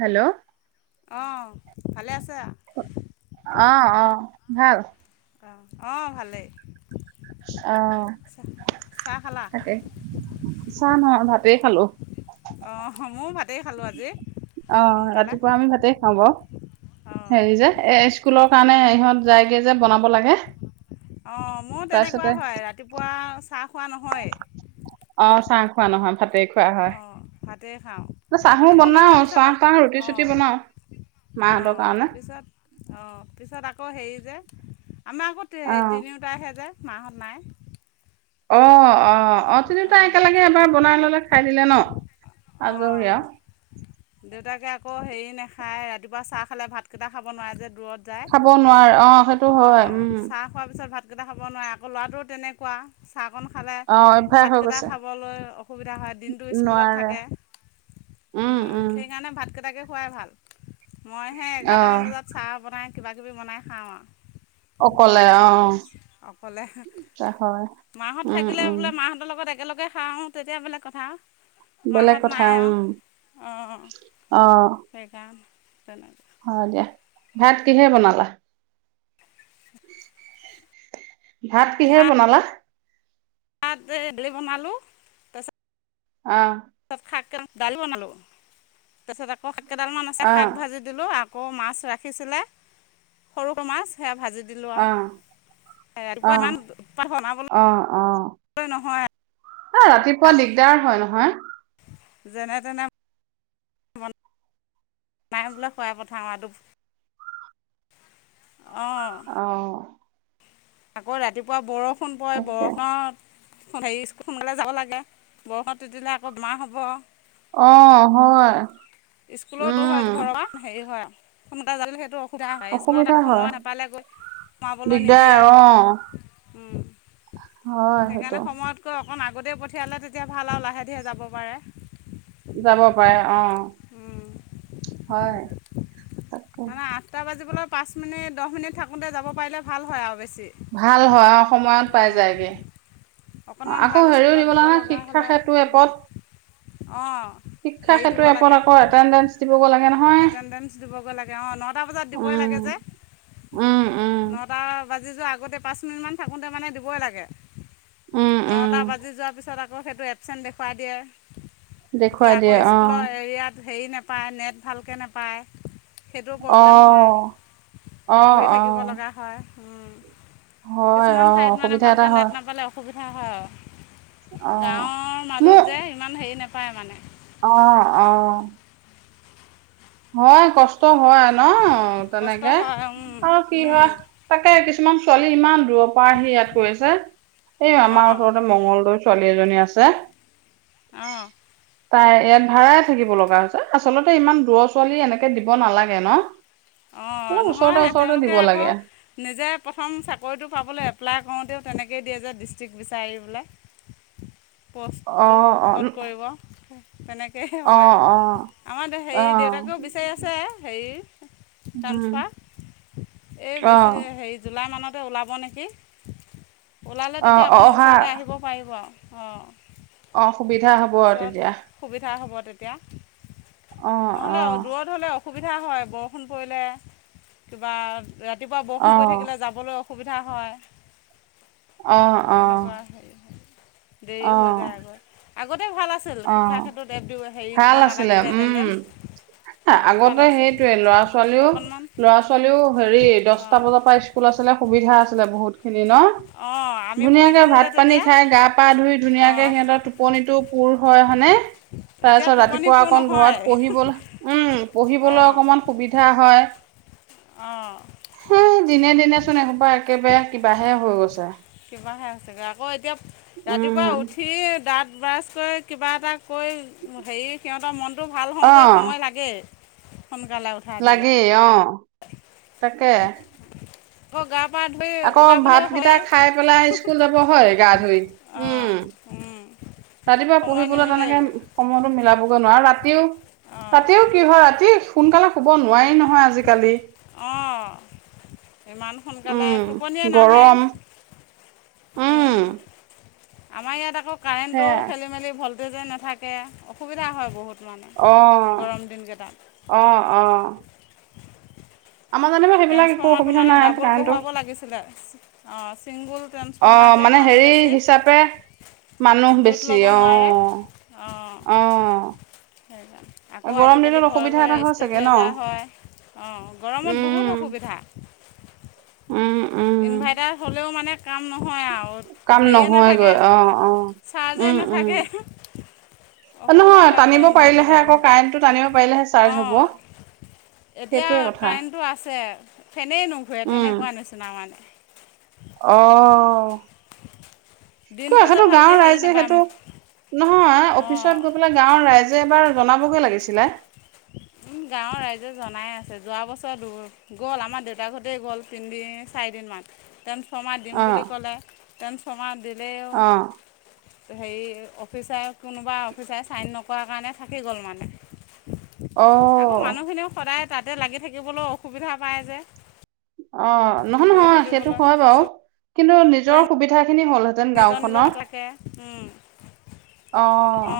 Hello অঁ ভালে আছ অ ভাল অঁ অঁ ভালেই। অ চাহ চাহ খালা তাকে চাহ নহয় ভাতেই খালো। অ ময়ো ভাতেই খালো আজি। অ সোনকালে ৰাতিপুৱা আমি ভাতে। হ'ব অঁ হেৰি যে এ স্কুলৰ কাৰণে ইহঁত যায়গে যে বনাব লাগে। অঁ মোৰ তেনেকুৱা তাৰপিছতে হয় ৰাতিপুৱা চাহ খোৱা নহয়। অ চাহ খোৱা নহয় ভাতে খোৱা। হয় অঁ ভাতেই খাওঁ চাহো আকৌ নহ'লে বনাও পিছত চাহ তাহ ৰুটি চুটি অঁ বনাও। মাহঁতৰ অঁ কাৰণে পিছত অঁ পিছত আকৌ হেৰি যে আমাৰ আকৌ অ স তিনিওটাইহে যে মা'হত নাই। অ অ অ তিনি তাই অঁ একেলগে এবাৰ বনাই ললে খাই দিলে ন। অ আজৰি আৰু দেউতাকক আকৌ হেৰি নাখায় ৰাতিপুৱা চাহ খালে ভাতকেইটা খাব নোৱাৰে যে। দূৰত যায় খাব নোৱাৰে অ সেইটো হয় উম। কেইটা খাব নোৱ আকৌ ল'ৰাটোও তেনেকুৱা। চাহকণ খালে অ অভ্যাস হৈ ভাতকেইটা গৈছে খাবলৈ অসুবিধা হয় দিনটো স্কুলত নোৱাৰে থাকে। উম উম সেইকাৰণে ভাতকেইটাকে খোৱাই ভাল মই সে অ এঘাৰটামান বজাত চাহ বনাই। কিবাকিবি বনাই খাওঁ আৰু অকলে তেনেকৈ অ। হয় মাহত উম থাকিলে উম বোলে মাহঁতৰ লগত একেলগে খাওঁ তেতিয়া বেলেগ কথা। বেলেগ মাহঁত কথা নাই আৰু উম আহ। কাৰ। হয় দিয়া ভাত কিহে বনালা। ভাত কিহেৰে বনালা? ভাত ডে বনালোঁ [unintelligible] অ তাৰপিছত শাক দালি বনালোঁ তাৰপছত আকৌ শাক কেইডালমান আছে অ শাক ভাজি দিলোঁ আকৌ। আকৌ মাছ ৰাখিছিলে সৰুকৈ মাছ সেয়া ভাজি। দিলো অ আৰু অ ৰাতিপুৱা ইমান বনাবলৈ নহয়। ন ৰাতিপুৱা আৰু দিগদাৰ হয় নহয়। যেনে তেনে, মন নাই বোলে, খোৱাই পঠাওঁ আৰু অঁ অ'। আকৌ ৰাতিপুৱা বৰষুণ পৰে, তাকে বৰষুণত হেৰি স্কুল সোনাকালে যাব লাগে, বৰষুণ তিতিলে আকৌ বেমাৰ হ'ব। অ', হয়। স্কুলো দূৰ হয় উম ঘৰৰ পৰা, হেৰি হয় সোনকালে যালে সেইটো [unintelligible] স্কুলত অসুবিধা আকৌ হয় সময়ত নাপালেগৈ সোমাবলৈ দিগদাৰ নিদিয়ে, অ উম। হয় সেইটো। অকন আগতে পঠিয়ালে তেতিয়া ভাল আও লাহে ধীৰে যাব পাৰে। যাব পাৰে অ', হয়। তাকে মানে আঠটা বাজিবলৈ পাঁচ মিনিট, দহ মিনিট থাকোতে যাব পাৰিলে ভাল হয় আৰু বে ভাল হয় অ', সময়ত পাই যায়গে। অ অকণমান আকৌ ভাল হেৰিও স্কুলত দিব লাগে নহয় লগা শিক্ষা হ'লে সেতু দূৰত, এপত অ'। শিক্ষা সেতু এপত আকৌ এটেণ্ডেন্স দিবগৈ লাগে ন এটেণ্ডেন্স দিবগৈ লাগে অ', নটা বাজাত দিবই লাগে উম, যে। উম, উম, নটা বাজি যোৱা আগতে পাচ মিনিট মান থাকোতে মানে দিয়েই লাগে। উম, উম, নটা বাজি যোৱা পিছত আ কৌ সেইটো এপচেণ্ট দেখুৱাই দিয়ে। সেই দেখুৱাই আকৌ দিয়ে অ', স্কুলৰ এৰিয়াত হেৰি নেপায়, নেট ভালকে নেপায়, সেইটো অ', প্ৰব্লেম হয় অ', ঘূৰি থাকিব অ', লগা হয়। উম, হয় কিছুমান অ', ঠাইত মানে অসুবিধা এটা ভালকে হয় নেট নাপালে অসুবিধা হয় আও। অ', গাঁৱৰ মাজত মোৰ যে, ইমান হেৰি নেপায় মানে। অ' অ'। হয় কষ্ট হয় ন কষ্ট তেনেকে, হয় আৰু কি হয় তাকে কিছ কিছুমান ছোৱালী ইমান দূৰৰ পৰা আহি ইয়াত কৰিছে, এই অঁ আমাৰ ওচৰতে মংগলদৈ ছোৱালী এজনী আছে। অ'। তাই ইয়াত ভাড়াই থাকিব লগা হৈছে, আচলতে ইমান দূৰৰ ছোৱালী এনেকে দিব নালাগে ন? অ', অলপ ওচৰতে নহয় ওচৰতে দিব তেওঁলোকে আকৌ লাগে। নিজে প্ৰথম চাকৰিটো পাবলে এপ্লাই কৰোতে তেনেকেই দিয়ে যে ডিষ্ট্ৰিক্ট বিচাৰি পেলাই পষ্টটো অ', অ', উম, ক'ত কৰিব। তেনেকে হে হয়। অ', অ', আমাৰ দে হেৰি অ', দেউতাকেও বিচাৰি আছে হেৰি উম, ট্ৰানস্ফাৰ, এই বেছি অ', হেৰি জুলাই মানত ওলাব নেকি, ওলালে অ', তেতিয়া অ অকণ অহা ওচৰলে আহিব পাৰিব আও, অ'। অ', সুবিধা হব আৰু তেতিয়া। সুবিধা হ'ব তেতিয়া নহ'লে অ দূৰত হ'লে অসুবিধা হয় বৰষুণ পৰিলে, কিবা ৰা ৰাতিপুৱা বৰষুণ পৰি অ', থাকিলে যাবলৈ অসুবিধা হয়। অ', অ', তেনেকুৱা হেৰি, অ দেৰি হৈ যায় গৈ। তে ভাল আছিল, অ শিক্ষাৰ ক্ষেত্ৰত এক ভাল আছিলে উম, ভাল আগতে আছিল সেইটোৱে ল'ৰা ছোৱালীও অকণমান ল'ৰা-ছোৱালীও হেৰি দছটা অঁ বজাৰ পৰা স্কুল আছিলে সুবিধা আছিলে বহুত খিনি ন? অ' ধুনীয়াকে ভাত-পানী খাই, গা-পা ধুই, ধুনীয়াকে অঁ সিহঁতৰ টোপনিতটো পুৰ হয়, হয়নে? এতিয়া তাৰছত টোপনি ৰাতিপুৱা পূৰ অকণ নহয় ঘৰত পঢ়িবলৈ উম, পঢ়িবলৈ অঁ অকমান সুবিধা হয়। অঁ হ দিনে-দিনেচোন এসোপা একেবাৰে কিবাহে হৈ গৈছে। কিবাহে হৈছে গৈ, আকৌ এতিয়া ৰাতিপুৱা উম উঠিয়েই দাঁত ব্ৰাছ কৰি, কিবা এটা কৰি, হেৰি সিহঁতৰ মনটো ভাল অ হওঁতে সময় লাগে। লাগি, অ' তাকে। হগা আকৌ ভাতকিটা খাই পেলাই স্কুল যাব হয় গা ধুই, অঁ উম। উম, ৰাতিপুৱা সময় পঢ়িবলৈ তেনেকে নিমিলেগৈ সময়তো মিলাবগৈ নোৱাৰো ৰাতিও অঁ তাও কি হয় ৰাতি সোনকালে শুব নোৱাৰি নহয় আজিকালি অঁ ইমান সোনকালে উম টোপনিয়ে নাহে উম, অম। আমাৰ ইয়াত আকৌ, হা যে নাথাকে অসুবিধা হয় বহুত। মানে আহ গৰম দিনকেইটাত আহ আহ ট্ৰেন্ঞ্চফৰ্মাৰটো অসুবিধা মানে নাই ডাবল কাৰেণ্টটো বহুৱাব লাগিছিলে অ। অ মানে হেৰি হিচাপে মানুহ লোড বেছি ল'ব নোৱাৰে আহ আহ। সেই আকৌ আজিকালি ঘৰে ঘৰে এটা হয় চাগে ন ষ্টেবিলাইজাৰ হয় অঁ গৰমত বহুত উম সুবিধা উম উম ইনভাৰ্টাৰ হ'লেও মানে কাম নহয় আৰু কাম হেৰিয়ে নাথাকে নহয়গৈ অ অ চাৰ্জে উম উম নাথাকে অসুবিধা নহয় হয় টানিব গৰম পাৰিলেহে দিনকেইটাত আকৌ বহুত কাৰেণ্টটো টানিব পাৰিলেহে চাৰ্জ অঁ হ'ব এতিয়া সেইটোৱে কথা কাৰেণ্টটো আছে ফেনেই নুঘূৰে তেনেকুৱা নিচিনা মানে আহ দিনটো যে ভালকে হেৰি নেপাম নহয় অফিচত গৈ পেলাই গাঁৱৰ ৰাইজে এবাৰ জনাবগৈ লাগিছিল গাঁৱৰ ৰাইজে জনাই আছে যোৱা বছৰ দূ গ'ল আমাৰ দেউতাৰ হতে গ'ল তিনদিন চাৰিদিন টেম শমাহ দিম অ বুলি ক'লে টেম শমাহ দিলেও অ হেৰি অফিচাৰ কোনোবা অফিচাৰে ছাইন নকৰৰা কাৰণে থাকি গ'ল মানে অ আকৌ মানুহখিনিও সদায় তাতে লাগি থাকিবলৈ অসুবিধা পায় যে অ নহয় গৈ নহয় সেইটো থাকিবলৈ হয় বাৰু কিন্তু নিজৰ চবৰে সুবিধা নিজৰ নিজৰ থাকে অ উ অ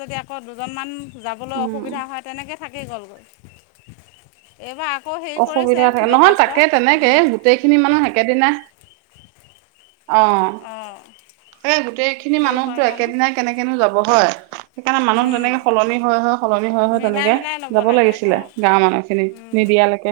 যদি আকৌ দুজনমান যাবলৈ উম অসুবিধা হয় তেনেকৈ থাকি গ'লগৈ এইবাৰ আকৌ হেৰি অসুবিধা কৰিছে থাকে নহয় দৰ্খাস্ত তাকে তেনেকে গোটেইখিনি মানুহ একেদিনা অ অঁ এই গোটেইখিনি কি মানুহতো হয় জানো একেদিন কেনেকেনো যাব হয় সেইকাৰণে মানুহ উম, যেনেকে সলনি হয়ক সলনি হয় হয় মিলাই তেনেকে মিলাই ল'ব যাব লাগে আকৌ লাগিছিলে গাঁৱৰ মানুহ খিনি উম, নিদিয়ালৈকে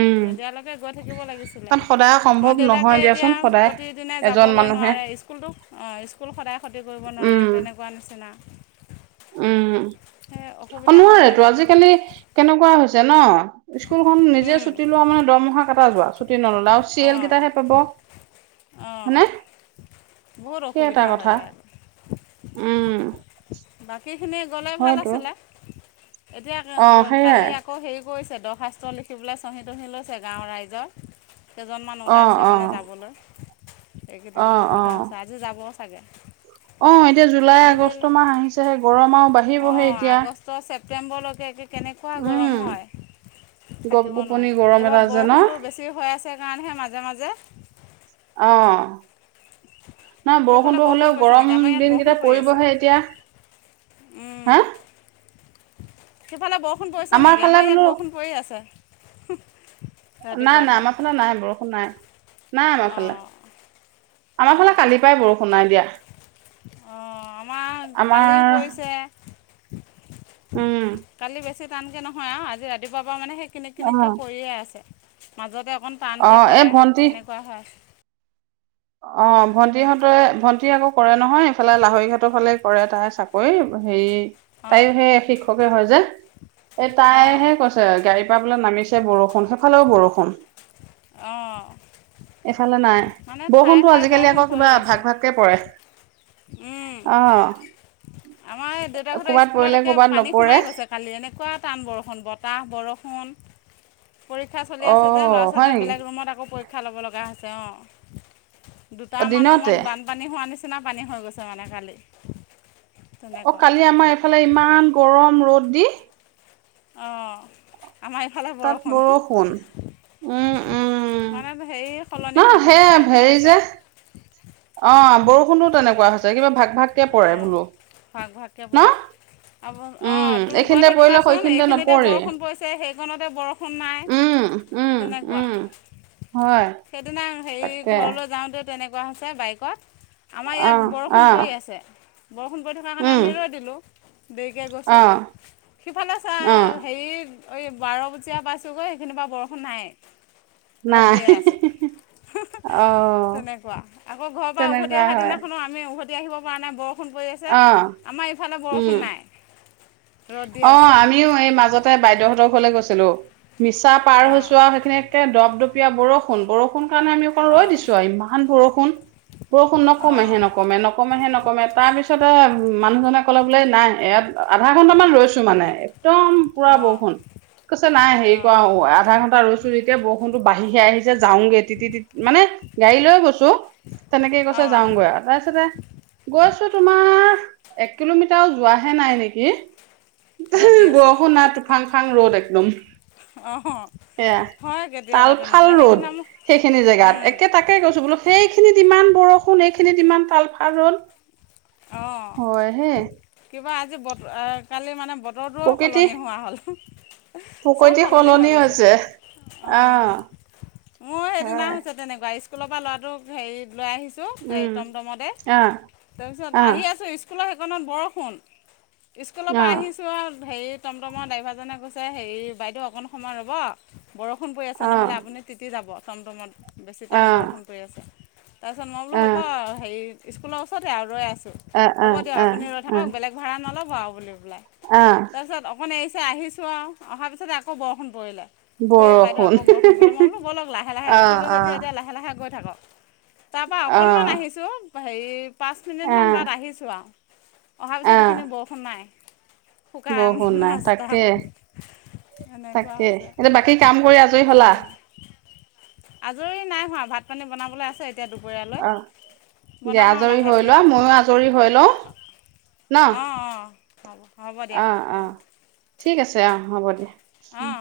উম নিদিয়ালৈকে গৈ থাকিব লাগিছিলে কাৰণ সদায় সম্ভৱ আমাৰ নহয় দেউতাকে দিয়াচোন এতিয়া সদায় প্ৰতিদিনে এজন যাবলৈ মানুহে নোৱাৰ স্কুলটোক অঁ স্কুল সদায় ক্ষতি কৰিব নোৱাৰে উম তেনেকুৱা নিচিনা সেই অসুবিধা উম হৈ নোৱাৰেটো যায়গৈ বহুত। আজিকালি কেনেকুৱা হৈছে ন স্কুলখন নিজে উম, ছুটি লোৱা মানে দৰমহা কেইটা যোৱা ছুটি নললে আৰু চিল অঁ কেইটাহে পাব [unintelligible] অঁ বহুত সেই এটা অসুবিধা হৈ কথা যায়। উম বাকীখিনি গ'লে ভাল হয়তো আছিলে এতিয়া অ সেইয়াই কালি আকৌ হেৰি কৰিছে চেদশ শাস্ত্ৰ লিখিবলৈ চঁহী তঁহি লৈছে গাঁৱৰ ৰাইজক [unintelligible] কেইজনমান অ ওলাইছে অ মানে যাবলৈ এইকেইদিন অ অ অসুবিধা হৈছে আজি যাব চাগে অ এতিয়া জুলাই আহি আগষ্ট দিলে মাহ আহিছেহে গৰমাও বাঢ়িবহে অঁ এতিয়া আগষ্ট ছেপ্টেম্বৰলৈকে কেনেকুৱা গৰম উম হয় গপ থাকিব গোপনি নোৱাৰি গৰম এটা এইবাৰ যে ন বৰষুণটো বেছি হৈ আছে কাৰণেহে মাজে মাজে অঁ নহ সেইফালে বৰষুণটো বৰষুণ হ'লেও পৰিছে গৰম নেকি আমাৰ ইয়াত দিনকেইটা বৰষুণ পৰি আছে পৰিবহে এতিয়া হা সেইফালে বৰষুণ পৰিছে নেকি ফালে আমাৰ বোলো ইয়াত বৰষুণ পৰি আছে নাই ৰাতিপুৱাৰ নাই পৰা আমাৰ ফালে নাই বৰষুণ নাই নাই আমাৰ ফালে অঁ আমাৰ ফালে অঁ কালি পাই বৰষুণ নাই দিয়া অঁ আমাৰ আমাৰ কালিও পৰিছে উম কালি বেছি টানকে নহয় আৰু আজি ৰাতিপুৱাৰ পৰা মানে। কেনেক অ কেনেককৈ পৰিয়ে আছে মাজতে অকণ অ টানকৈ এই পৰে ভন্টি তেনেকুৱা হৈ আ অ ভন্টিহঁতে ভন্টি আকৌ কৰে নহয় এইফালে লাহৰি ঘতৰ ফালে কৰে তাই চাকৰি হেৰি অঁ তাইও সেই শিক্ষকে হয় যে। এই অঁ তাইহে কৈছে গাড়ীৰ পৰা বোলে নামিছে বৰষুণ সেইফালেও বৰষুণ। অঁ এইফালে নাই মানে ঠায়ে বৰষুণতটো ঠায়ে আজিকালি আকৌ কিবা ভাগ ভাগকে পৰে। উম। অ আমাৰ দেউতাকাহঁতেৰ ক'ৰবাত স্কুলত পৰিলে একে ক'ৰবাত পানী নপৰে সোমাই গৈছে কালি এনেকুৱা টান বৰষুণ বতাহ বৰষুণ। পৰীক্ষা চলি অ আছে যে ল'ৰা হয় ছোৱালী নেকি বেলেগ ৰুমত আকৌ পৰীক্ষা ল'ব লগা হৈছে অঁ। অ দুটামান দিনতে ৰুমত বানপানী হোৱা নিচিনা পানী হৈ গৈছে মানে কালি অ তেনেকুৱা কালি আমাৰ এইফালে ইমান গৰম ৰ'দ দি। অহঁ তাত বৰষুণ উম। উম মানে হেৰি সলনি হৈ নহ থাকে সেই ঠাইতে হেৰি ঠাইতে। যে অ বৰষুণো তেনেকুৱা হৈছে কিবা ভাগ ভাগকে পৰে বোলো ন একেবাৰে আ অ উম তুমি গৈ এইখিনিতে পৰিলে থাকিবাচোন সেইখিনিতে এইখিনিতে নপৰে বৰষুণ পৰিছে, সেইকণতে বৰষুণ নাই। উম উম তেনেকুৱা। উম হয়। সেইদিনা হেৰি তাকে ঘৰলৈ যাওঁতে তেনেকুৱা হৈছে বাইকত। আমাৰ অ ইয়াত বৰষুণ অ পৰি আছে, বৰষুণ পৰি থকাৰ কাৰণে উম আমি ৰৈ দিলোঁ। দেৰিকৈ অ গৈছোঁ সিফালে চ অ হেৰি। অ বাৰ বজীয়া পাইছোগৈ সেইখিনিৰ পৰা বৰষুণ নাই। ৰ'দ নাই। দিয়ে হে হে আছে হে হে তেনেকুৱা আকৌ ঘৰৰ পৰা উভতি তেনেকুৱা অহাৰ হয় দিনাখনো আমি। উভতি আহিব পৰা নাই বৰষুণ পৰি আছে অ আমাৰ ইফালে বৰষুণ উম নাই। ৰ'দ দি অ আছে আমিও এই মাজতে বাইদেউহঁতৰ ঘলৈ গৈছিলো। মিছা পাৰ অঁ হৈছো আৰু সেইখিনিতে দপদপীয়া বৰষুণ বৰষুণ। কাৰণে আমি অকণ ৰৈ অঁ দিছো আৰু ইমান বৰষুণ। বৰষুণ নকমে অঁ হে নকমে -নকমে হে নকমে তাৰ পিছতে মানুহজনেক কল বোলো নাই ইয়াত আধা ঘন্টামান ৰৈছো মানে একদম পুৰা অঁ বৰষুণ [unintelligible] কৈছে নাই হেৰি অঁ কৰাৱা আধা ঘণ্টা ৰৈছো যেতিয়া বৰষুণটো বাঢ়ি আহিছে যাওঁগে তি তি মানে। [unintelligible] গাড়ী লৈ গৈছো তেনেকে কৈছে অঁ যাওগৈ তাৰপিছতে। [unintelligible] গৈছো তোমাৰ এক কিলোমিটাৰ যোৱাহে নাই নেকি। ৰ'দ দি আছে বৰষুণ নাই টোফাংফাং ৰ'দ একদম [unintelligible] অঁ সেয়া হয় তাল কেতিয়াবা ফাল তেনেকুৱা ৰ'দ সেইদিনা মোৰ। সেইখিনি জেগাত একে তাকে গৈছো বোলো সেইখিনিত ইমান বৰষুণ সেইখিনিত ইমান। চাল ফাৰল ৰ'দ হয় হে। তাৰ আজি বতৰ কালি মানে বতৰটোও প্ৰকৃতি সলনি হোৱা হ'ল চব প্ৰকৃতি হৈ সলনি গৈছে হৈছে। অঁ অহ মোৰ সেইদিনা হৈছে তেনেকুৱা স্কুল স্কুলৰ পৰা ল'ৰাটোক হেৰিত লৈ আহিছোঁ। হে উম টমটমতে আহ তাৰপিছত আহ আহি আছোঁ স্কুলৰ সেইকণত বৰষুণ, স্কুলৰ পৰা আহিছোঁ আৰু হেৰিত তমতমৰ ড্ৰাইভাৰজনে কৈছে হেৰি বাইদেউ অকণ সময় ৰ'ব বৰষুণ পৰি আছে আহ নহ'লে আপুনি তিতি যাব টমটমত বেছি আহ টান আহ বৰষুণ পৰি আছে। তাৰপিছত মই বোলো হ'ব আহ হে স্কুলৰ ওচৰতে আৰু ৰৈ আছোঁ আহ [unintelligible] হ'ব আহ দিয়ক আহ আপুনি ৰৈ আহ থাকক বেলেগ ভাড়া নলও [unintelligible] ব আৰু বুলি পেলাই আহ তাৰপিছত অকণ এৰিছে আহিছোঁ আৰু অহাৰ পিছতে আকৌ বৰষুণ পৰিলে। [unintelligible] যে বাইদেউ বৰষুণ আকৌ বৰষুণ কৰিলে মই বোলো ব'লক লাহে- লাহে আহ উঠিলোঁ যেতিয়া, আহ এতিয়া লাহে -লাহে গৈ থাকক। তাৰ পৰা অকনমান আহ আহিছো হেৰি পাঁচ মিনিট মান আহ ছোঁৱো আৰু অহাৰ পিছত আহ এইখিনি বৰষুণ নাই। সুকান বৰষুণ নাই ৰাস্তা। তাকে এনেকুৱা তাকে হৈছে। এতিয়া বাকী কাম কৰি আজৰি হলা আজৰি নাই হোৱা ভাত পানী বনাবলৈ আছে এতিয়া দুপৰীয়ালৈ অ দিয়া বনাম আৰু আজৰি লাহে হৈ ধীৰে লোৱা ময়ো আজৰি হৈ লও অঁ অঁ হ'ব হ'ব দিয়া অ অ অঁ- ঠিক আছে আহ হ'ব দিয়া। অঁ